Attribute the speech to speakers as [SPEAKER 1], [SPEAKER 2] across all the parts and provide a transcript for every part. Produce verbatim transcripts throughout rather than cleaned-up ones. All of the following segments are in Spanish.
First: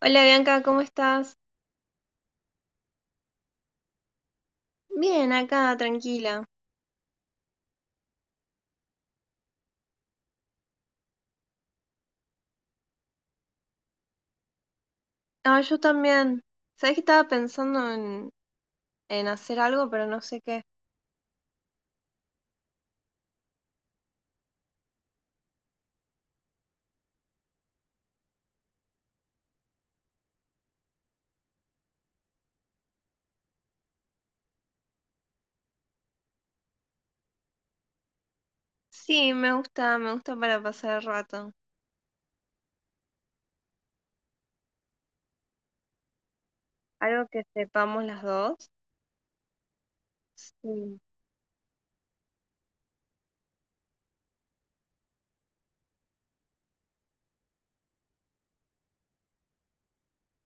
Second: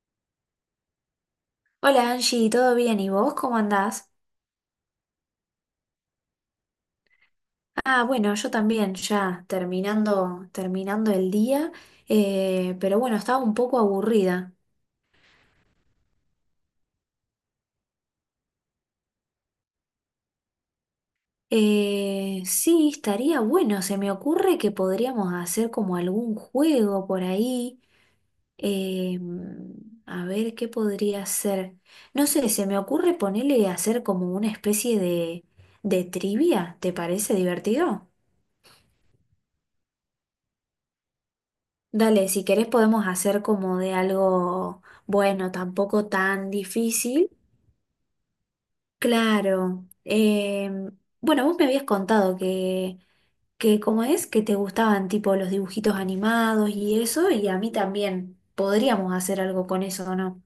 [SPEAKER 1] Hola Bianca, ¿cómo estás?
[SPEAKER 2] Hola Angie, ¿todo bien? ¿Y vos cómo andás?
[SPEAKER 1] Bien, acá, tranquila.
[SPEAKER 2] Ah, bueno, yo también, ya terminando, terminando el día, eh, pero bueno, estaba un poco aburrida.
[SPEAKER 1] Ah, yo también. Sabés que estaba pensando en, en hacer algo, pero no sé qué.
[SPEAKER 2] Eh, sí, estaría bueno, se me ocurre que podríamos hacer como algún juego por ahí. eh, a ver, ¿qué podría ser? No sé, se me ocurre ponerle a hacer como una especie de, de trivia, ¿te parece divertido?
[SPEAKER 1] Sí, me gusta, me gusta para pasar el rato.
[SPEAKER 2] Dale, si querés podemos hacer como de algo bueno, tampoco tan
[SPEAKER 1] Algo
[SPEAKER 2] difícil.
[SPEAKER 1] que sepamos las dos.
[SPEAKER 2] Claro. Em,
[SPEAKER 1] Sí.
[SPEAKER 2] bueno, vos me habías contado que, que como es, que te gustaban tipo los dibujitos animados y eso, y a mí también podríamos hacer algo con eso, ¿o no?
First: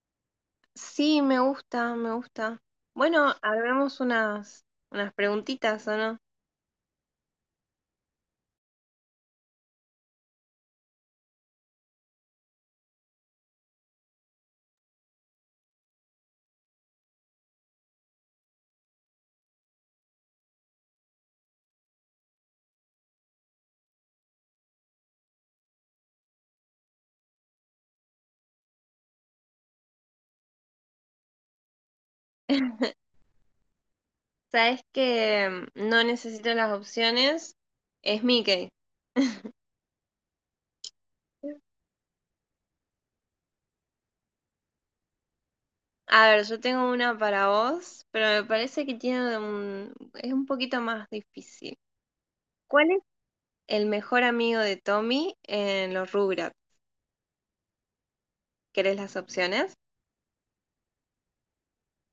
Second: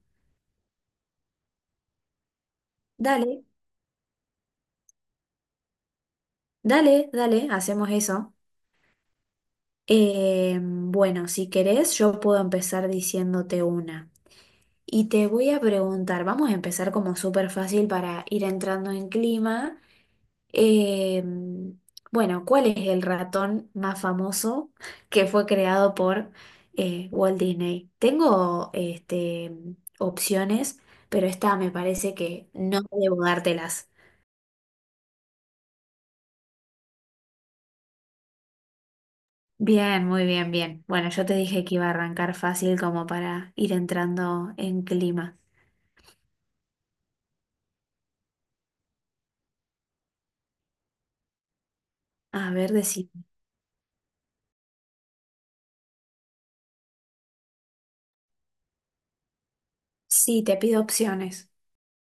[SPEAKER 1] Sí, me gusta, me gusta. Bueno,
[SPEAKER 2] Dale,
[SPEAKER 1] hagamos unas, unas preguntitas, ¿o no?
[SPEAKER 2] dale, dale, hacemos eso. Em, bueno, si querés, yo puedo empezar diciéndote una. Y te voy a preguntar, vamos a empezar como súper fácil para ir entrando en clima. Em, bueno, ¿cuál es el ratón más famoso que fue creado por eh, Walt Disney? Tengo este, opciones, pero esta me parece que no debo dártelas.
[SPEAKER 1] Sabés que mm, no necesito las opciones. Es Mickey.
[SPEAKER 2] Bien, muy bien, bien. Bueno, yo te dije que iba a arrancar fácil como para ir entrando en clima.
[SPEAKER 1] A ver, yo tengo una para vos, pero me parece que tiene un, es un poquito más difícil.
[SPEAKER 2] A ver,
[SPEAKER 1] ¿Cuál es
[SPEAKER 2] decime.
[SPEAKER 1] el mejor amigo de Tommy en los Rugrats? ¿Querés las opciones?
[SPEAKER 2] Sí, te pido opciones.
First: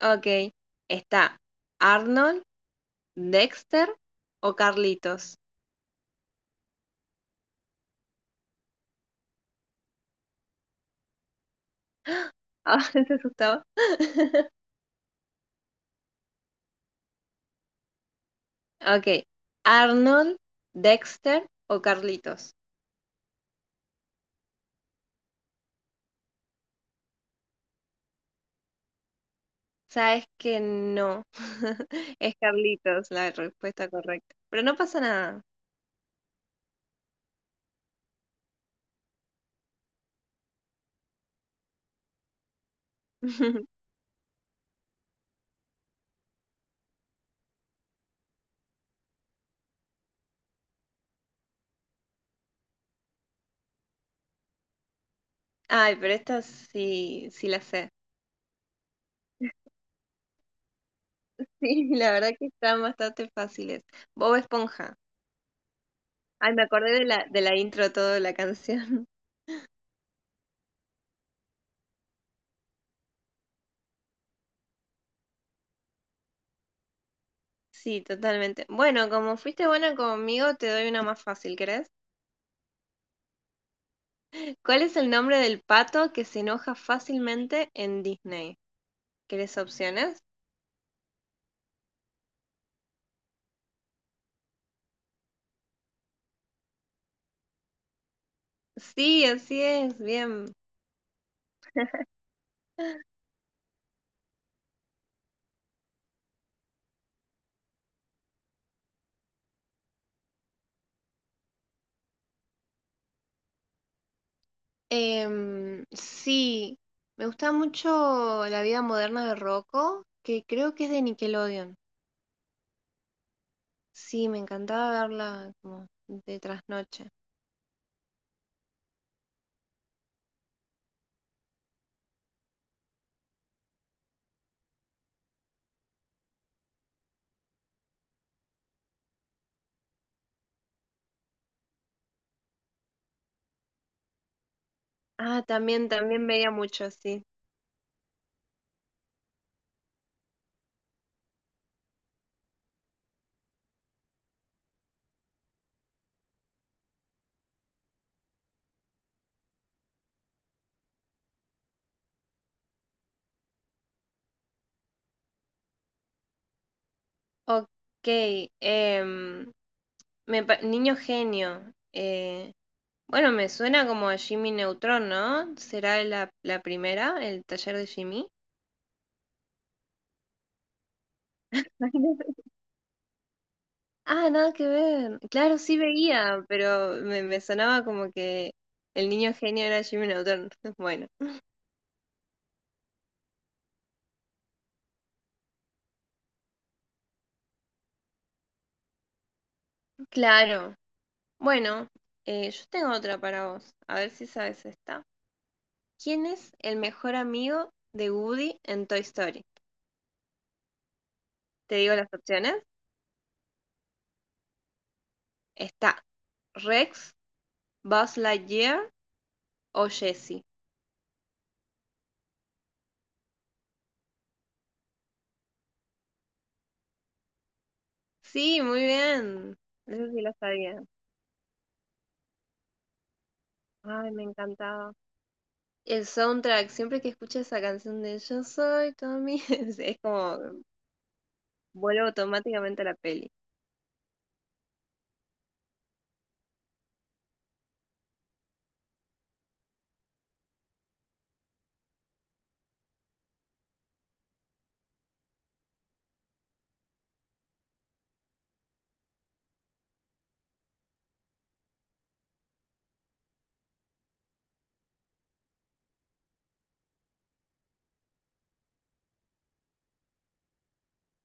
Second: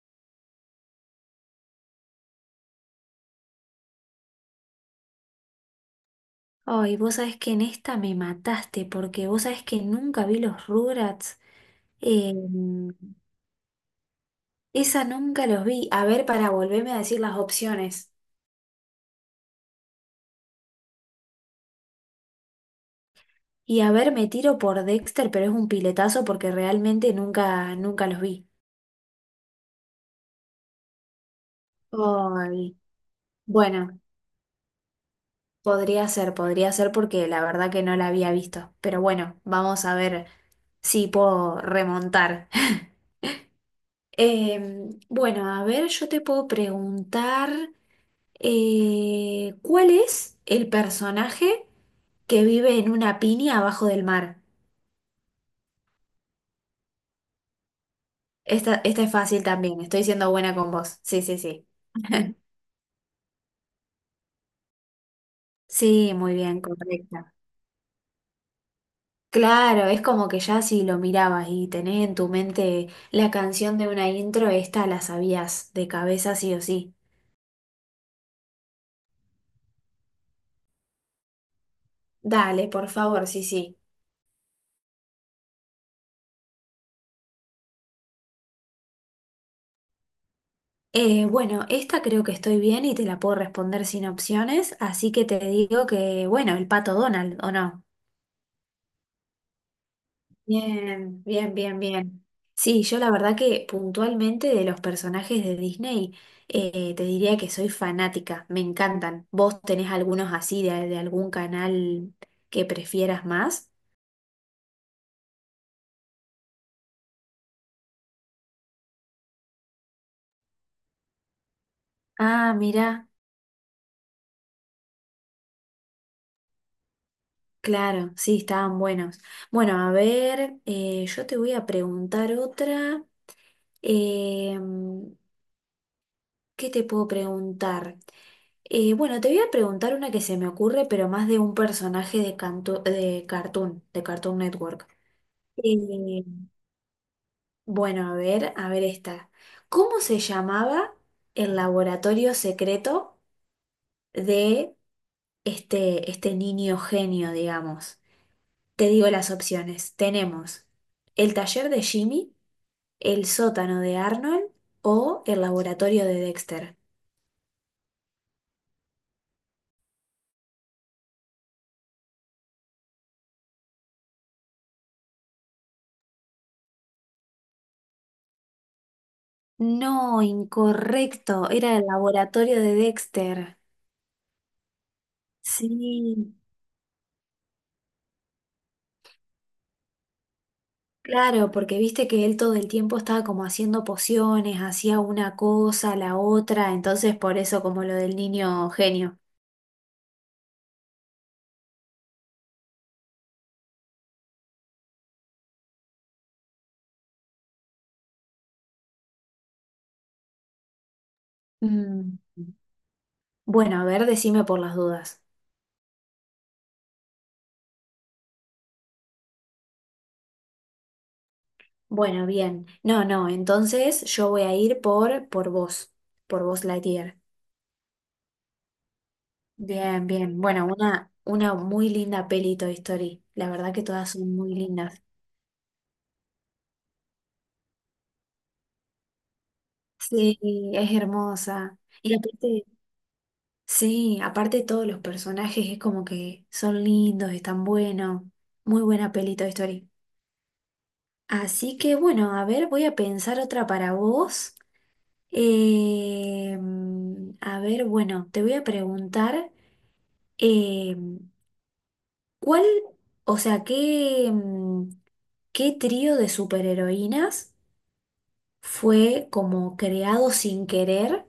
[SPEAKER 1] Ok, está Arnold, Dexter o Carlitos.
[SPEAKER 2] Ay, vos sabés que en esta me mataste porque vos sabés que nunca vi los Rugrats.
[SPEAKER 1] Ah,
[SPEAKER 2] Em,
[SPEAKER 1] se asustaba.
[SPEAKER 2] Esa nunca los vi. A ver, para volverme a decir las opciones.
[SPEAKER 1] Ok, Arnold, Dexter o Carlitos.
[SPEAKER 2] Y a ver, me tiro por Dexter, pero es un piletazo porque realmente nunca, nunca los vi.
[SPEAKER 1] Sabes que no, es
[SPEAKER 2] Ay,
[SPEAKER 1] Carlitos la respuesta
[SPEAKER 2] bueno,
[SPEAKER 1] correcta, pero no pasa nada.
[SPEAKER 2] podría ser, podría ser porque la verdad que no la había visto. Pero bueno, vamos a ver si puedo remontar. Em, bueno, a ver, yo te puedo preguntar, eh, ¿cuál es el personaje que vive en una piña abajo del mar?
[SPEAKER 1] Ay, pero estas sí, sí las sé.
[SPEAKER 2] Esta, esta es fácil también, estoy siendo buena con vos. Sí, sí, sí.
[SPEAKER 1] Sí, la verdad que están bastante fáciles. Bob Esponja.
[SPEAKER 2] Sí, muy
[SPEAKER 1] Ay,
[SPEAKER 2] bien,
[SPEAKER 1] me acordé de la,
[SPEAKER 2] correcta.
[SPEAKER 1] de la intro todo de la canción.
[SPEAKER 2] Claro, es como que ya si lo mirabas y tenés en tu mente la canción de una intro, esta la sabías de cabeza sí o sí.
[SPEAKER 1] Sí, totalmente. Bueno, como fuiste buena conmigo, te doy una más fácil, ¿querés?
[SPEAKER 2] Dale, por favor, sí, sí.
[SPEAKER 1] ¿Cuál es el nombre del pato que se enoja fácilmente en Disney? ¿Querés opciones?
[SPEAKER 2] Eh, bueno, esta creo que estoy bien y te la puedo responder sin opciones, así que te digo que, bueno, el pato Donald, ¿o no?
[SPEAKER 1] Sí, así es, bien.
[SPEAKER 2] Bien, bien, bien, bien. Sí, yo la verdad que puntualmente de los personajes de Disney eh, te diría que soy fanática, me encantan. ¿Vos tenés algunos así de, de algún canal que prefieras más?
[SPEAKER 1] Em, sí, me gusta mucho La vida moderna de Rocco, que creo que es de Nickelodeon.
[SPEAKER 2] Ah, mira
[SPEAKER 1] Sí, me encantaba verla como de trasnoche.
[SPEAKER 2] claro, sí, estaban buenos. Bueno, a ver, eh, yo te voy a preguntar otra. Em, ¿Qué te puedo preguntar? Eh, bueno, te voy a preguntar una que se me ocurre, pero más de un personaje de, cantu- de Cartoon, de Cartoon Network.
[SPEAKER 1] Ah, también,
[SPEAKER 2] Eh,
[SPEAKER 1] también veía mucho, sí.
[SPEAKER 2] bueno, a ver, a ver esta. ¿Cómo se llamaba el laboratorio secreto de este, este niño genio, digamos? Te digo las opciones. Tenemos el taller de Jimmy, el sótano de Arnold o el laboratorio de Dexter.
[SPEAKER 1] Ok, em, me pa- Niño Genio. Eh, bueno, me suena como a Jimmy Neutron, ¿no? ¿Será la, la primera, el taller de Jimmy?
[SPEAKER 2] No, incorrecto, era el
[SPEAKER 1] Imagínate.
[SPEAKER 2] laboratorio de Dexter.
[SPEAKER 1] Ah, nada que ver. Claro, sí
[SPEAKER 2] Sí.
[SPEAKER 1] veía, pero me, me sonaba como que el niño genio era Jimmy Neutron. Bueno,
[SPEAKER 2] Claro, porque viste que él todo el tiempo estaba como haciendo pociones, hacía una cosa, la otra, entonces por eso como lo del niño genio.
[SPEAKER 1] claro. Bueno, eh, yo tengo otra para vos. A ver si sabes esta. ¿Quién es el mejor amigo de Woody en Toy Story? Te digo
[SPEAKER 2] Mm.
[SPEAKER 1] las opciones.
[SPEAKER 2] Bueno, a ver, decime por las dudas.
[SPEAKER 1] Está Rex, Buzz Lightyear o Jessie.
[SPEAKER 2] Bueno, bien. No, no, entonces yo voy a ir por, por vos, por vos Lightyear.
[SPEAKER 1] Sí, muy bien.
[SPEAKER 2] Bien,
[SPEAKER 1] Eso sí lo
[SPEAKER 2] bien. Bueno,
[SPEAKER 1] sabía.
[SPEAKER 2] una, una muy linda peli Toy Story. La verdad que todas
[SPEAKER 1] Ay, me
[SPEAKER 2] son muy
[SPEAKER 1] encantaba.
[SPEAKER 2] lindas.
[SPEAKER 1] El soundtrack, siempre que escucho esa canción de Yo soy Tommy, es es
[SPEAKER 2] Sí,
[SPEAKER 1] como
[SPEAKER 2] es hermosa.
[SPEAKER 1] vuelvo
[SPEAKER 2] Y aparte
[SPEAKER 1] automáticamente a la peli.
[SPEAKER 2] sí, aparte todos los personajes es como que son lindos, están buenos. Muy buena peli Toy Story. Así que bueno, a ver, voy a pensar otra para vos. Eh, mm, a ver, bueno, te voy a preguntar, eh, ¿cuál, o sea, qué, mm, qué trío de superheroínas fue como creado sin querer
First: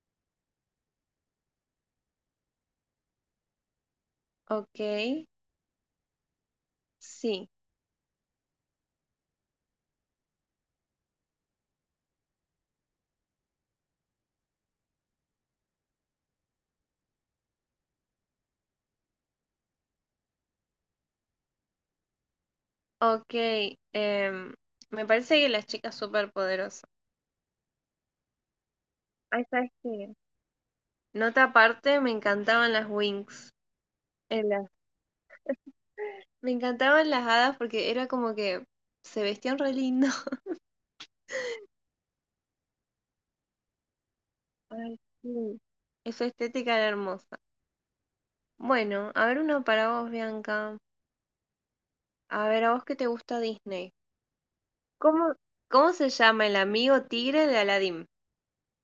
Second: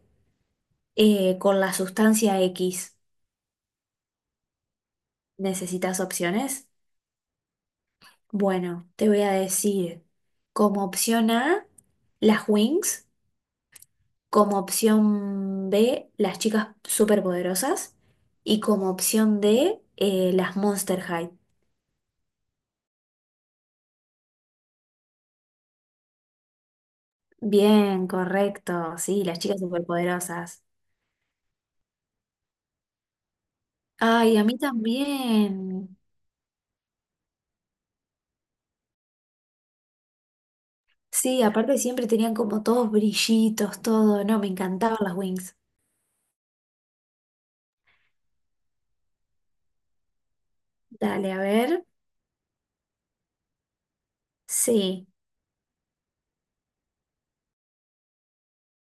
[SPEAKER 2] eh, con la sustancia X?
[SPEAKER 1] Ok,
[SPEAKER 2] ¿Necesitas opciones?
[SPEAKER 1] sí.
[SPEAKER 2] Bueno, te voy a decir como opción A, las Wings, como opción B, las chicas superpoderosas y como opción D, eh, las Monster High.
[SPEAKER 1] Ok, em, me parece que las chicas superpoderosas.
[SPEAKER 2] Bien, correcto, sí, las
[SPEAKER 1] Ahí
[SPEAKER 2] chicas
[SPEAKER 1] sabes que.
[SPEAKER 2] superpoderosas.
[SPEAKER 1] Nota aparte, me encantaban las Wings.
[SPEAKER 2] Ay, a
[SPEAKER 1] En
[SPEAKER 2] mí
[SPEAKER 1] la-
[SPEAKER 2] también.
[SPEAKER 1] Me encantaban las hadas porque era como que se vestían re lindo.
[SPEAKER 2] Sí, aparte siempre tenían como todos brillitos, todo, no, me encantaban
[SPEAKER 1] Ay,
[SPEAKER 2] las Wings.
[SPEAKER 1] sí. Esa estética era hermosa. Bueno, a ver uno para vos, Bianca.
[SPEAKER 2] Dale, a ver.
[SPEAKER 1] A ver, a vos qué te gusta Disney.
[SPEAKER 2] Sí.
[SPEAKER 1] ¿Cómo, ¿Cómo se llama el amigo tigre de Aladdin?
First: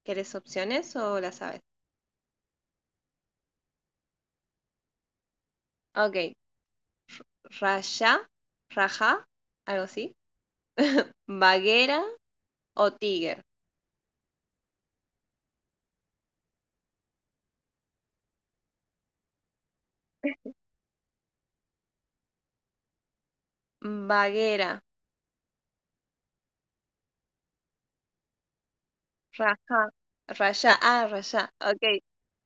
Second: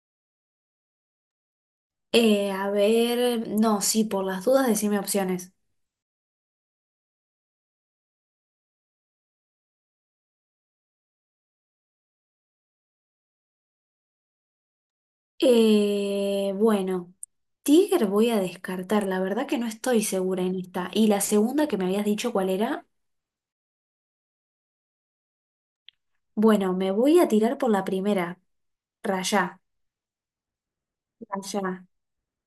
[SPEAKER 1] ¿Querés opciones o la sabes?
[SPEAKER 2] Eh, a ver, no, sí, por las dudas, decime opciones.
[SPEAKER 1] Ok, Raya, Raja, algo así. Baguera o Tiger.
[SPEAKER 2] Eh, bueno, Tiger voy a descartar, la verdad que no estoy segura en esta. Y la segunda que me habías dicho cuál era,
[SPEAKER 1] Baguera,
[SPEAKER 2] bueno, me voy a tirar por la primera, Rayá,
[SPEAKER 1] Raja, Raya, ah, Raya.
[SPEAKER 2] Rayá.
[SPEAKER 1] Ok,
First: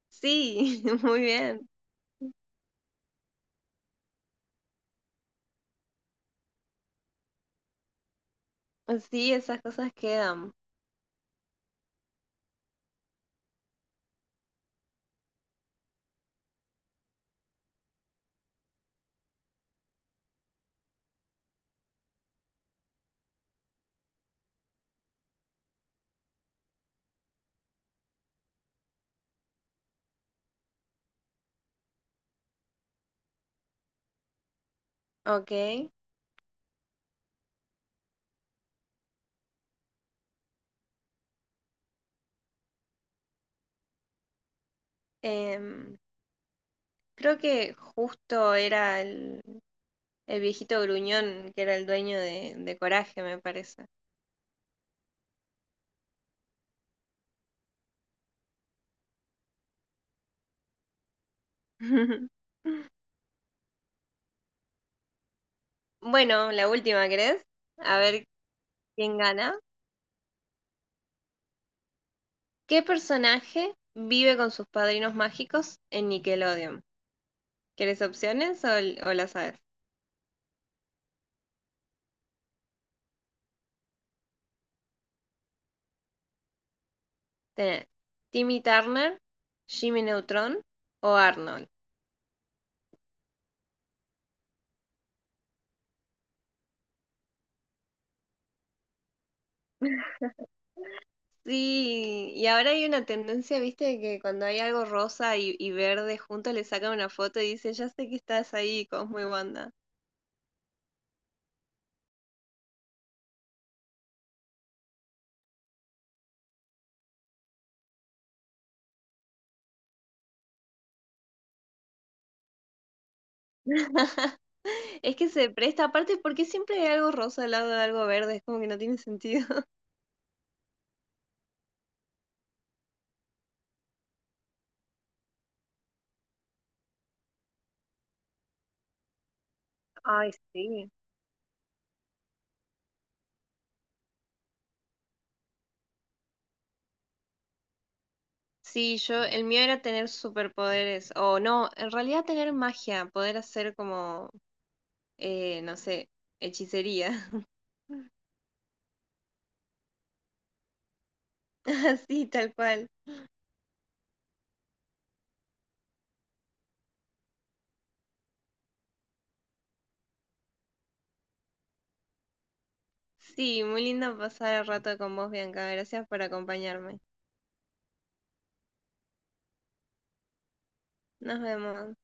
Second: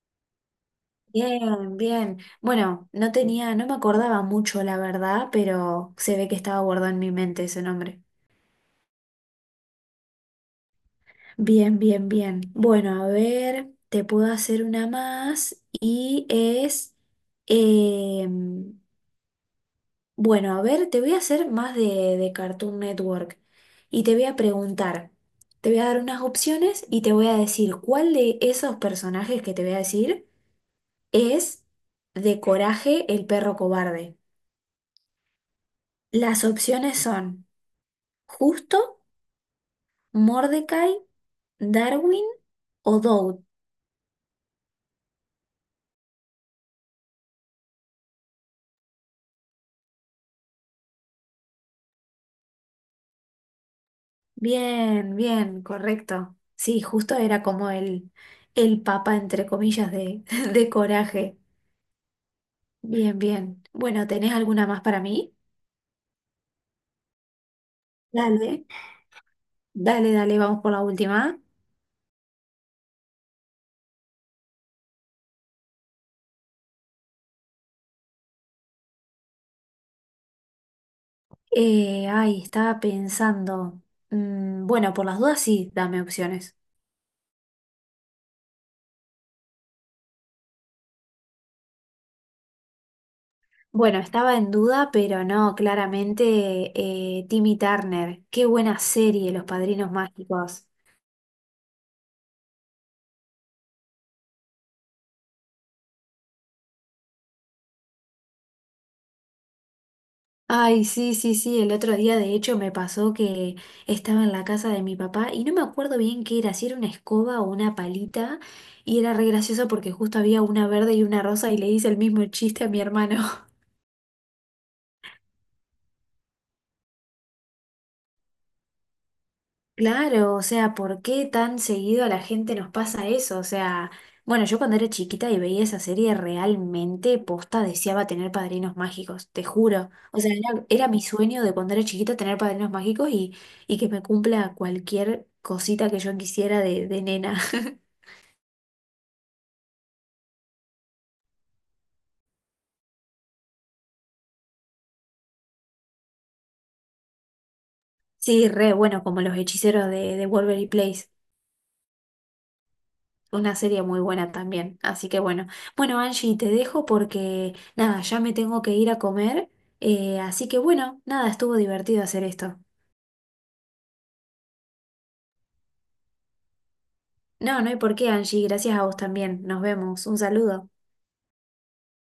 [SPEAKER 1] sí, muy bien.
[SPEAKER 2] Bien, bien. Bueno, no tenía, no me acordaba mucho la verdad, pero se ve que estaba guardado en mi mente ese nombre.
[SPEAKER 1] Sí, esas cosas quedan,
[SPEAKER 2] Bien, bien, bien. Bueno, a ver, te puedo hacer una más y es, em, bueno, a ver, te voy a hacer más de, de Cartoon Network y te voy a preguntar, te voy a dar unas opciones y te voy a decir cuál de esos personajes que te voy a decir es de Coraje el perro cobarde.
[SPEAKER 1] ok.
[SPEAKER 2] Las opciones son Justo, Mordecai, Darwin o Doud.
[SPEAKER 1] Em, Creo que justo era el, el viejito gruñón que era el dueño de, de Coraje, me parece.
[SPEAKER 2] Bien, bien, correcto. Sí, Justo era como el, el papa, entre comillas, de, de Coraje. Bien, bien. Bueno, ¿tenés alguna más para mí?
[SPEAKER 1] Bueno, la última, ¿querés? A ver
[SPEAKER 2] Dale,
[SPEAKER 1] quién gana.
[SPEAKER 2] dale, dale, vamos por la última.
[SPEAKER 1] ¿Qué personaje vive con sus padrinos mágicos en Nickelodeon? ¿Quieres opciones o, l- o las sabes?
[SPEAKER 2] Eh, ay, estaba pensando. Mm, bueno, por las dudas sí, dame opciones.
[SPEAKER 1] Tenés Timmy Turner, Jimmy Neutron o Arnold.
[SPEAKER 2] Bueno, estaba en duda, pero no, claramente eh, Timmy Turner. Qué buena serie, Los Padrinos Mágicos.
[SPEAKER 1] Sí, y ahora hay una tendencia, viste, de que cuando hay algo rosa y, y verde juntos le sacan una foto y dicen, ya sé que estás ahí, Cosmo y Wanda.
[SPEAKER 2] Ay, sí, sí, sí, el otro día de hecho me pasó que estaba en la casa de mi papá y no me acuerdo bien qué era, si era una escoba o una palita, y era re gracioso porque justo había una verde y una rosa y le hice el mismo chiste a mi hermano.
[SPEAKER 1] Es que se presta, aparte, porque siempre hay algo rosa al lado de algo verde. Es como que no tiene sentido.
[SPEAKER 2] Claro, o sea, ¿por qué tan seguido a la gente nos pasa eso? O sea, bueno, yo cuando era chiquita y veía esa serie realmente posta deseaba tener padrinos mágicos, te juro. O
[SPEAKER 1] Ay,
[SPEAKER 2] sea, era, era
[SPEAKER 1] sí.
[SPEAKER 2] mi sueño de cuando era chiquita tener padrinos mágicos y, y que me cumpla cualquier cosita que yo quisiera de, de nena.
[SPEAKER 1] Sí, yo, el mío era tener superpoderes, o no, en realidad tener magia, poder hacer como, eh, no sé, hechicería.
[SPEAKER 2] Sí, re bueno, como los hechiceros de, de Waverly Place.
[SPEAKER 1] Así, tal cual.
[SPEAKER 2] Una serie muy buena también, así que bueno. Bueno, Angie, te dejo porque nada, ya me tengo que ir a comer, eh, así que bueno, nada, estuvo divertido hacer esto.
[SPEAKER 1] Sí, muy lindo pasar el rato con vos, Bianca. Gracias por acompañarme.
[SPEAKER 2] No, no hay por qué, Angie, gracias a vos también. Nos vemos, un saludo.
[SPEAKER 1] Nos vemos.